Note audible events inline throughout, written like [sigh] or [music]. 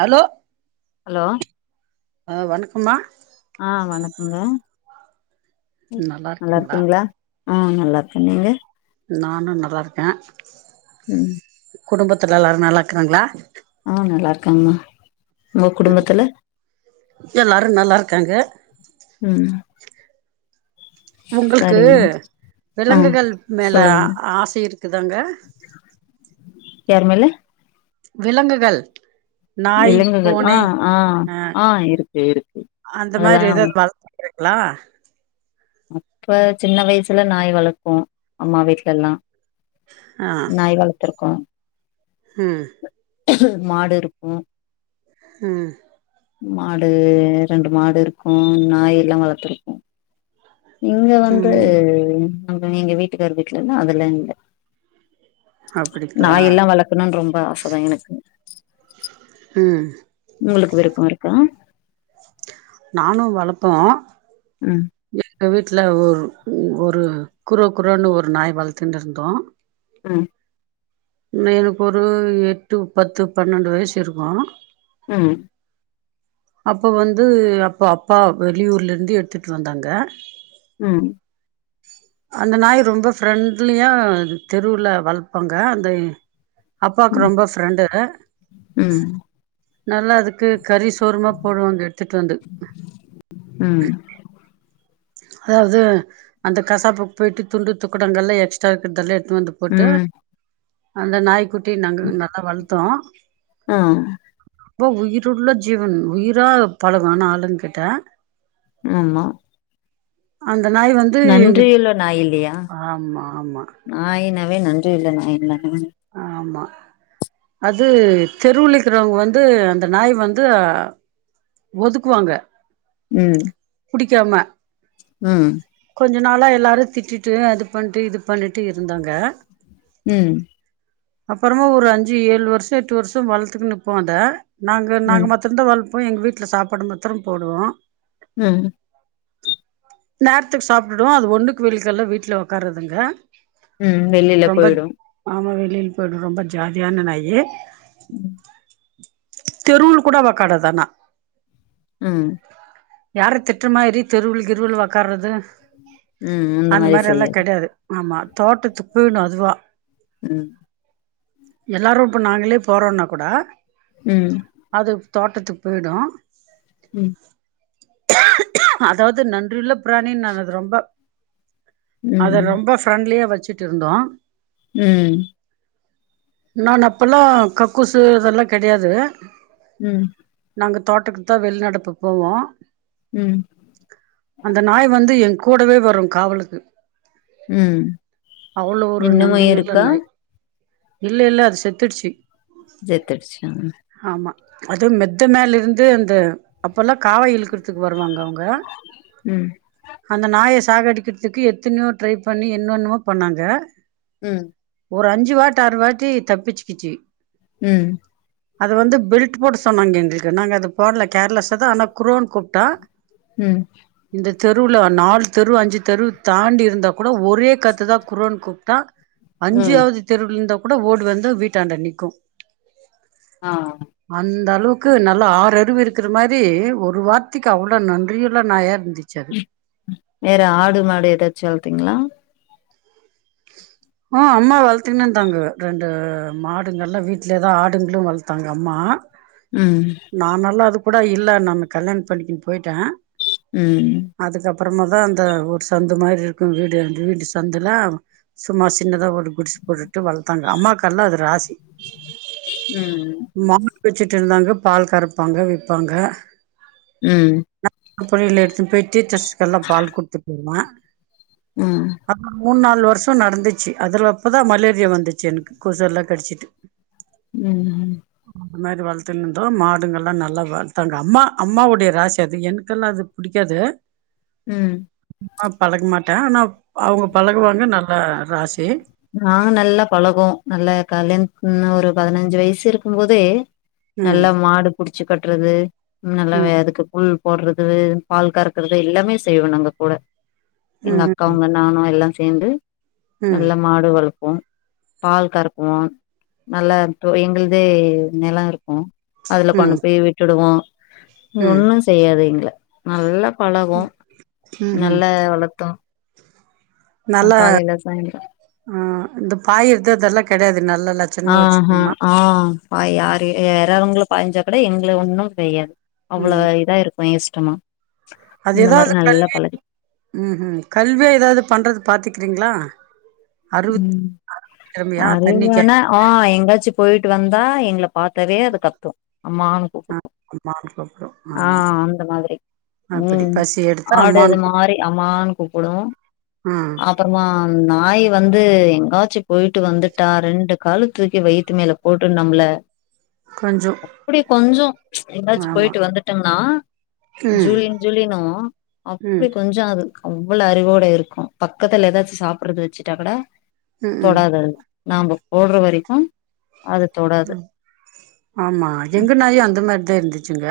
Hello hello ஆ வணக்கம்மா ஆஹ் வணக்கங்க நல்லா இருக்கீங்ளா ஆஹ் நல்லா இருக்கே நீங்க நானு நல்லார்க்கே உம் குடும்பத்துல எல்லாரு நல்லா இருக்குறாங்குளா ஆஹ் நல்லா இருக்காங்மா உங்க குடும்பத்துல எல்லாரு நல்லாருக்காங்க உம் உங்கள்க்கு ஆ விலங்குகள் மேல சொல்லுங்க ஆ ஆசை இருக்குதாங்க யார் மேல விலங்குகள் நாய் விலங்குகள் பூனை ஆஹ் ஆஹ் ஆ ஆஹ் இருக்கு இருக்கு அதெல்லாம் ளா அப்ப சின்ன வய்சுல நாய் வளர்ப்போ அம்மா வீட்லெல்லா நாய் வளத்துருக்கோம் உம் மாடு இருக்கும் உம் மாடு ரெண்டு மாடு இருக்கும் நாயெல்லா வளத்திருக்கோம் இங்க வந்து ம் அவுங்க எங்க வீட்டுக்காரர் பெட்ல்லா அதெல்லா இல்ல அப்டிங்களா நாயில்லா வளக்கணும்னு ரொம்ப ஆச தா எனக்கு ம் உங்குளுக்கு விருப்பம் இருக்கா நானும் வளப்ப அ எங்க வீட்ல ஒரு ஒரு க்கோரோ க்கோரோன்னு ஒரு நாய் வளத்ந்துருந்தோ ஆ மேல்பொரு ஒரு எட்டு பத்து பன்னெண்டு வயசு இருக்கு ம் அப்போ வந்து அப்ப அப்பா வெளியூர்ல இருந்து எடுத்துட்டு வந்தாங்க ம் அந்த நாய் ரொம்ப ஃப்ரெண்ட்லியா அது தெருவுல வளப்பாங்க அந்த அப்பாக்கு ம் ரொம்ப ஃப்ரெண்டு ம் நல்லா அதுக்கு கரி ஒழுங்கா போடுவாங்க எடுத்துட்டு வந்து ம் அதாவது அந்த கசாப்புக்கு போயிட்டு துண்டு துக்கடங்கல்லா எக்ஸ்ட்ரா இருக்குதல்ல எடுத் டுத்து வந்து போட்டா ம் அந்த நாய் குட் ட்டி நாங்க நல்லா வளத் தோ ஆஹ் அப்ப உயிருள்ள ஜீவன் உயிரா பழகும் ஆளுன்ங்கிட்ட ஆமா அந் நன்றியுள்ள நாய் இல்லியா ஆமா ஆமா நாயினாவே நன்றி நன்றியுள்ள நாய் தான் உம் ஆமா அது தெருவுழ் நிக்கிறவங்க வந்து அந்த நாய் வந்து ஒதுக்குவாங்க உம் புடிக்காம உம் கொஞ்ச நாளா எல்லாரு திட்டிட்டு அது பண்ட்டு இது பண்ணிட்டு இருந்தாங்க உம் அப்பறோமா ஒரு அஞ்சு ஏழு வருஷோ எட்டு வருஷோ வளத்துக்குன்னுருக்கோ அத நாங்க நாங்க ம் மட்டுந்தா வலத் போய் எங்க வீட் ல சாப்பாடு மத்துரோ போடுவோ ஹ்ம் நேரத்துக்கு சாப்பிடிடொ அது ஒண்ணுக்கு வெலிக்கெல்லா வீட்ல உக்காறதுங்க உம் வெளில போயிடு ளில போய்டு ரொம்ப ஜாலியான நாயி ம் தெருவுள கூட ஒக்காறாது ஆனா உம் யார திட்ட மாரி தெருவுள கிருவுள உக்காறது உம் இந்த அந்த மாரி எல்லா செய்யாது கெடையாது ஆமா தோட்டத்துக்கு போயுணு அதுவா உம் எல்லாரு இப்ப நாங்களே போறோனா கூட உம் அது தோட்டத்துக்கு போய்டு உம் அதாவது நன்றியுள்ள பிராணி நான் அது ரொம்ப ம் அத ரொம்ப ஃப்ரெண்ட்லியா வச்சு சுட்டு இருந்தோ உம் நான் அப்பெல்லா கக்கூசு இதெல்லா கெடையாது உம் நாங்க தோட்டக் அத்த வெளிநடப்பு போவோ ம் அந்த நாய் வந்து எங்க் கூடவே வரு காவலுக்கு உம் அவ்ளோ ஒரு இன்னுவு நன்றியுள்ள இருக்கா நாய் இல்ல இல்ல அது செத்துடுச்சு ஜெத்துடுச்சா அதும் மெத்த மேல இருந்து அப்பல்லா காவ இழுக்குற்துக்கு வர் வருவாங்க அவ்ங்க ம் அந்த நாயஸ் சாக அடிக்கிற்துக்கு எத்தனையோ ட்ரை பண்ணி என்னொன்மோ பண்ணாங்க ம் ஒரு அஞ்சு வாட் ஆறு வாட்டி தப்பிச்சுகிச்சு ம் அது வந்து பெல்ட் போட சொன்னாங்க எங்ளுக்கு நாங் அது போட்ல கேர்லஸதா அன குரோன் கூப்ட்டா ம் இந்த தெருவ்ல நாலு தெரு அஞ்சு தெரு தாண்டி இருந்தா கூட ஒரே கத்து தா குரோன் கூப்ட்டா ம் அஞ்சியாவ்து தெருவ்ல இருந்தா கூட ஓடு வந்து வீட்டாண்ட நிக்கு ஆ அந்த அளுவுக் கு நல்லா ஆறற் றிவு இருக்குறு மாரி ஒரு வார்த்திக்கு அவ்ளோ நன்றி உள்ள நாயா இருந் வேற ஆடு மாடு எதாச்சு திங்ளா ஓ அம்மா வள்த்தின்னு இந்தாங்க ரெண்டு மாடுங்கல்லாம் வீட்டுல தா ஆடுங்ளு வள்த்தாங்க அம்மா ம் நானல்லா அதுக் கூட இல்ல நம்ம கல்யாண பண்க்கின் பொய்ட்ட ம் அப்புறமாதா அந்த ஒர் சந்து மாரி இருக்கு வீடு அந்த வீடு சந்துல்லா சும்மா சின்னதா ஒரு குடிச போட்டுட்டு வள்த்தாங்க அம்மாக்கல்லா அது ராசி ம் வெச்சுட்ருந்தாங்க பால் கறப்பாங்க விப்பாங்க ம் அப்பற இத்ல எடுத்து பொய் டீச்சஸ்க்கெல்லா பால் குடுத்துட்டும ம் மூண் நாலு வர்ஷ நட்ந்துச்சு அதுல அப்பதா மலேரியா வந்துச்சு எனக்கு கொசு எல்லா கடிச்சிட்டு ம் ம் அம்மேரி வள்த்துன்னு ப்றோ மாடுங்கல்லா நல்லா வள்த்தாங்க அம்மா அம்மாவுடைய ராசி அது என்க்கல்லா அது புடிக்காது ம் ஆ பழக்மாட்ட ஆனா அவ்ங்க பழகுவாங்க நல்லா ராசி நாங் நல்லா பழகுவோ நல்ல கல்யாண்த் முன்ன ஒரு பதுனஞ்சு வய்சு இருக்கும்போதே ம் நல்ல மாடு புடிச்சு கட்றது ம் நல்லவே அதுக்கு புல் போட்றது பால் கறக்குறது எல்லாமே செய்வ நாங்க கூட எங்க ம் அக்கா ம் உங்க நானு எல்லாம் சேந்து ம் நல்லா மாடு வளப்போ பால் கறக்குவோ நல்லா எங்கள்து நெலோ இருக் கு அதுல கொண்டு ம் போய் விட்டுடுவோ ம் ஒண்ணு செய்யாது எங்கள நல்லா பழகும் ம் ம் நல்ல வளத்தோ ஆ நல்லா காலையில சாங் ஆ இந்த பாயிறது அதெல்லா கெடையாது நல்ல லட்சணமா ஆஹா வச்சுக்குமா ஆ பாயா யாரு யாருவங்கள பாஞ்சா கூட எங்கள ஒன்னும் செய்யாது அவ்ளோ ம் இத இருக் பயஷ்டமா அது எதாவது கல்வி ம்ம் கல்வியா எதாவது பண்றது பாத்துக்கிறீங்ளா ம் தண்ணி கே அறிறனா ஆ எங்காச்சு போயிட்டு வந்தா எங்கள பாத்தவே அது கத்து அம்மானு ஆ கூப்டு அம்மான்னு கூப்டு ஆ ஆமா அந்த மாதிரி அப்படி உம் பசி எடுத்தா அம்மான்னு ஆடுது கூப் மாதிரி அமான்னு கூப்பிடு ஆ அப்றமா ஆய வந்து எங்காச்சு போயிட்டு வந்துட்டா ரெண்டு கலுத்துக்கி வெய்த்து மேல போட்டு நம்ல கொஞ்சோ அப்டி கொஞ்சு எதாச்சு ஆமா போயிட்டு வந்துட்டோம்ன்னா ம் ஜூலின் ஜூலினு ம் அப்டி கொஞ்சு அது அவ்ள அறிவோட இருக்கு பக்கத்துல ஏதாச்சு சாப்றது வெச்சு ச்சுட்டாக்கூட ம் தொடாது அது நம்ப போடுற வரைக்கு அது தொடாது ஆமா எங்க நாயு அந்த மாரிதா இருந்துச்சுங்க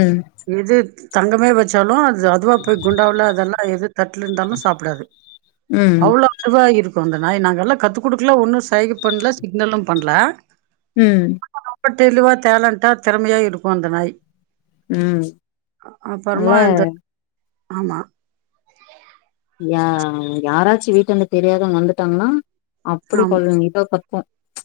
ம் இது தங்கமே வச்சாலு அது அதுவா போய் குண்டால அதெல்லா எதுவு தட்ல இருந்தாலு சாப்டாது ம் அவ்ளோ [inaudible] இருக் கு அந்த நாய் நாங்க எல்லா கத்து குடுக்ல ஒன்னு சைக பண்ணல சிக்னலு பண்ணல ம் ப்பட்ட இதுவா டேலண்டா தெறமயா இருக்கு அந்த நாய் ம் அ நல்ல அப்புறமா இந்த ஆமா யா யாராச்சு வீட்டான்ட தெரியாதவ வந்துட்டாங்னா அப்பிடி கொ ஆம், [unintelligible] இத கத்தோ ச்ச்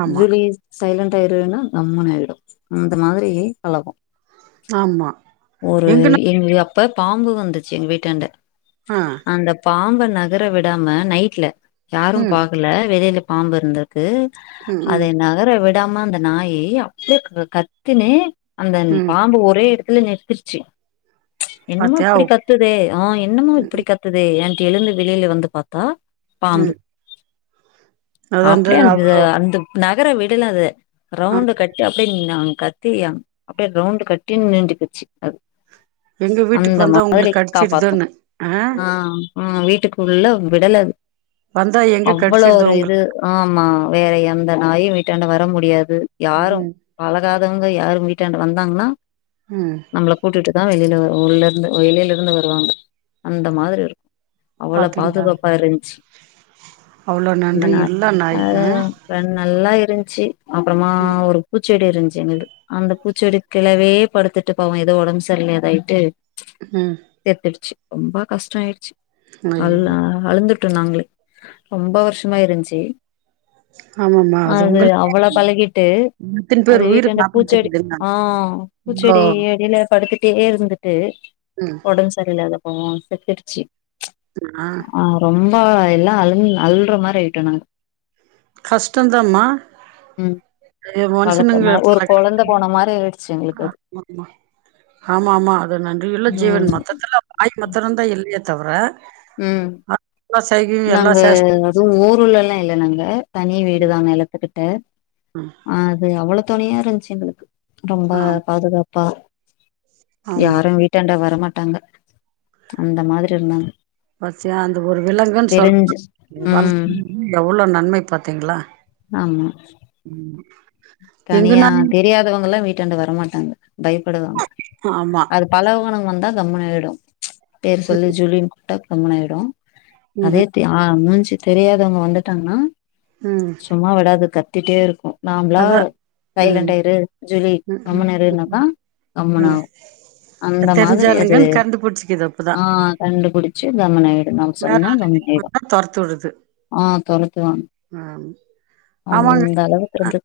ஆமா, ஜூலி சைலண்ட்டா இருன்னா கம்முனு ஆய்டு ம் அந்த மாதிரி பலகோ ஆமா. ஒரு எங்க நா எங்ளு அ இப்ப பாம்பு வந்துச்சு எங்க வீடாண்ட ஆ, அந்த பாம்ப நகர விடாம நைட்ல யாரு ம், போகல வெளில பாம்பிருந்து ருக்கு ம், ம், அதே நகர வி விடாம அந்த நாயி அப்டி க கத்தினு அந்த ந ம். பாம்பு ஒரே எடத் ல நிர்த்‌திருச்சு என்னமோ பாத்தியா? இப்படி கத்துதே அ என்னமோ அப்டி கத்துதே ஏன் எழுந்து வெளில வந்து பாத்தா பாம்பு ம். அது வந்து அப்டே அந் அவ்ளோ அந்த நகர விடல அது ஆ ரவுண்டு கட்டி அப்டே [unintelligible] கத்தி அங் அப்டே ரவுண்ட்டு கட்டின் நின்டுக்குச்சு அது எங்க வீட்டுக்கு வந்தா உங்ள கட்ச்சிருதுன்னு அ அ அ அ வீட்டுக் உள்ள விடலது வந்தா எங்க அவ்வளோ கடிச்சிடுதோ ஒரு உங்கள? இது ஆமா வேற எந்த நாயு வீட்டாண்ட வர முடியாது து யாரு ம் பலகாதவங்க யாரு வீ ட்டான்ட வந்தாங்கன்னா ம் நம்ள கூட்டிட்டுதா வெளில வ உள்ளர்ந்து வெளில இருந்து வருவாங்க அந்த மாதிரி இருக்கு அவ்வள பாத்தீங்களா பாதுகாப்பா இருந்ச்சு அவ்ளோ அந்த நன்றி நாய் இல்ல ஆ அ நல்லா இருந்ச்சு அப்புறமா ஒரு பூச்செடி இருந் ருந்தது அந்த பூச்செடிக்கிலவே படுத்துட்டு போவம் ஏதோ உடம்பு செரியில்ல இதாயிட்டு ம் செத்துடுச்சு ரொம்ப கஷ்டம் ஆயிடுச்சு அல்லா ஐயயோ அழுந்து விட்டோ நாங்களே ரொம்ப வருஷமா இருந்துச்சு ஆமாமா அது உங்களுக்கே அவ்ளோ பழகிட்டு இத்தன அது பேர் உயிர வீட்டுந்த பூச்செடி காப்பாத்திருக்குதுங்க ஆஹ் இவ்ளோ பூச்செடி அடியில படுத்து டே இருந்துட்டு ம் உடம்பு செரியில்லாத போ செத்துருச்சு ச்சு ஆ ஆஹ் ரொம் ரொம்ப எல்லா அலுஅல்ற மாரி ஆயிட்டோம் நாங்க கஷ்டதமா ம் மனுஷனுங்க வளத்தனா ஒரு கொழந்த போன மாரி ஆயிடுச்சு எங்களுக்கு அது ஆமா ஆமா அது நன்றிள்ள ம் ஜீவன் மொத்தத்துல மத்திரந்த இல்லயேத்தவர உம் எல்லா நாங்க சேஷ்டையு அதுவு ஊர்லல்லா இல்ல நாங்க [unintelligible] தனி வீடு தா நிலத்துக்கிட்ட ம் அது அவ்வளோ துணையா இருந்துச்சு எங்களுக்கு ரொம்ப ஆ பாதுகாப் ப ஆமா யாரு வீட்டாண்டா வரமா ட்டாங்க அந்த மாதிரி இருந்தாங்க பச்சியாந்து ஒரு விலங்குன்னு சொல் தெரிஞ்சு ம் வளத்து எவ்ளோ நன்மை பாத்தீங்களா ஆமா தனியா எங்கனாலு தெரியாதவங்கல்லா வீ ட்டாண்ட வர மாட்டாங்க பயப்படுவாங்க ஆமா அது பழகானவங்க வந்தா கம்முனு ஆயிடும் ச்சு பேர் சொல்லி ஜூலின் கூ டா கம்முனாய்டு அதே ம் தா மூஞ் சி தெரியாதவங்க வந்துட்டாங்கன்னா ம் சும்மா விடாது க டுட்டே இருக்கு நாம்ளா அதா ம் சைலண்ட்டா இரு ஜுலி ம் ம் கம்முனு இருன்னாதா ம் கம்முனு ம் ஆவு அந்த மாதிரி அது தெரிஞ்சாளுங்கன்னு கண்டுபுடிச்சிக்குது அப்பதா ஆ கண்டுபுடிச்சு கம்முனு ஆய்டு நம்ம வேற சொன்னா கம்முன் ஆளுங்களுக்கு ஆய்டு வந்தா தொரத்தி விடுது ஆ தொரத்துவாங் ம் ஆமாங்க அந்தளவுக்கு இருந்து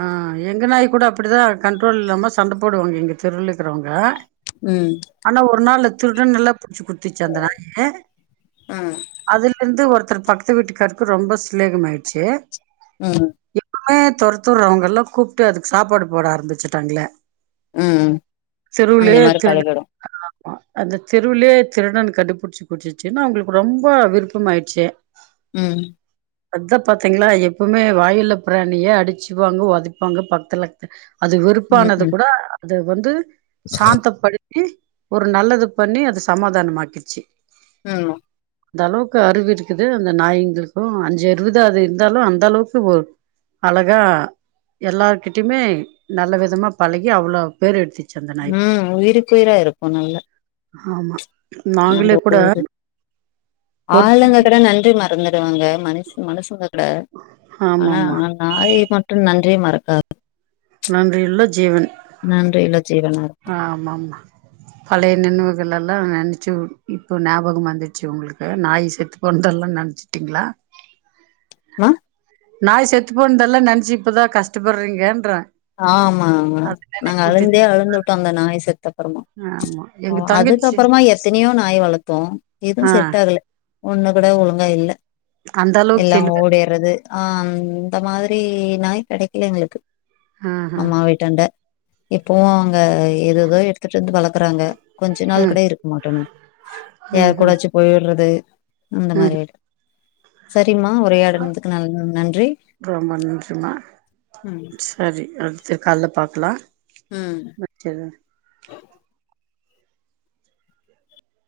ஆ எங்க நாய் கூட அப்டிதா கண்ட்ரோல் இல்லாம சண்ட போடுவாங்க எங்க தெருவ்ல இருக்குறவங்க ம் ஆனா ஒரு நாளு துருடன்னல்லா புச்சு குத்துச்சு அந்த நாயே ம் அதுலேர்ந்து ஒர் த்தர் பக்கத்து வீட்டுக்காருக்கு ரொம்ப ஸ்லேகம் ஆயிட்ச்சி ம் [unintelligible] தொர்த்துர்றவங்க எல்லா கூப்ட்டு அதுக்கு சாப்பாடு போட ஆரம்பிச்சுட்டாங்களே ம் அந்த தெருவுலயே மாரி திருடன் பழகிடு அந்த தெருவுலே திருடன கண்டுபிடிச்சு குடுச்சினு அவுங்களுக்கு ரொம்ப விருப்பமாயிருச்சு ம் அதா பாத்திங்களா எப்பவுமே வாயுள்ள பிராணிய அடி ச்சுப்பாங்க உதைப்பாங்க பக்கத்துல அது ம் வெறுப்பானது ம் குட அத வந்து சாந்த படி ஒரு நல்லது பண்ணி அது சமாதானம் ஆக்கிருச்சு ம் அந்த அளவுக்கு அறிவிருக்குது அந்த நாய்ங்களுக்கு அஞ்சு அறிவு தா அது இருந்தாலு அந்த அளவுக்கு ஒரு அழ தா எல்லார்கிட்டயுமே நல்ல விதமா பழகி அவ்வளோ பேர் எடுத்தி ம் உயிருக்கு உயிரா இருக்கு நல்ல ஆமா நம்போ நாங்களே கூட [inaudible] ஒரு ஆளுங்க கட நன்றி மறந்துருவாங்க மனு சு மனுசு வ ட ஆனா ஆமாம்மா நாய் மட்டு நன் றியே மறக்காது நன்றியுள்ள ஜீவன் நன்றியுள்ள ஜீவனா ஆமாமா பழைய நினைவுகள்லா லா நெனச்சு இப்ப ஞாபகம் வந்துச்சு உங்களுக்கு நாய் செத்து போனதெல்லா நெனச்சுட்டீங்களா அ நாய் செத்து போன்தெல்லா நெனச்சு இப்பதா கஸ்டப்பட்றீங்கன்ற ஆமா ஆமா நாங்க அழுந்தே அழுந்துட்டோம் அந்த நாய் செத்த அப்பறமா ஆமா எங்க தங்கச்சி அதுக்கப்பறமா எத்தனையோ நாய் வளர்த்தோம் எதுவும் ஆ செட் ஆகல ஒண்ணு கூட ஒழுங்கா இல்ல அந்த அளவுக்கு எல்லாம் தெளிவா ஓடிறது ஆ அந்த மாரி ரி நாய் கிடைக்கல எங்களுக்கு ஆஹா அம்மா வீட்டாண்டா இப்பவு அங்க ஏததோ எடுத்துட்டு வந்து வளர்க்குறாங்க கொஞ்சம் நாள் ம் கூட இருக்க மாட்டோன்னு ம் யார் ம் கூடாச்சு போய்ட்றது அந்த ம் மாரி வீடு சரி சரியுமா உரையாடனதுக்கு நல் நன்றி ரொம்ப நன்றிமா ம் சேரி கால்ல பாக்கலாம் ம்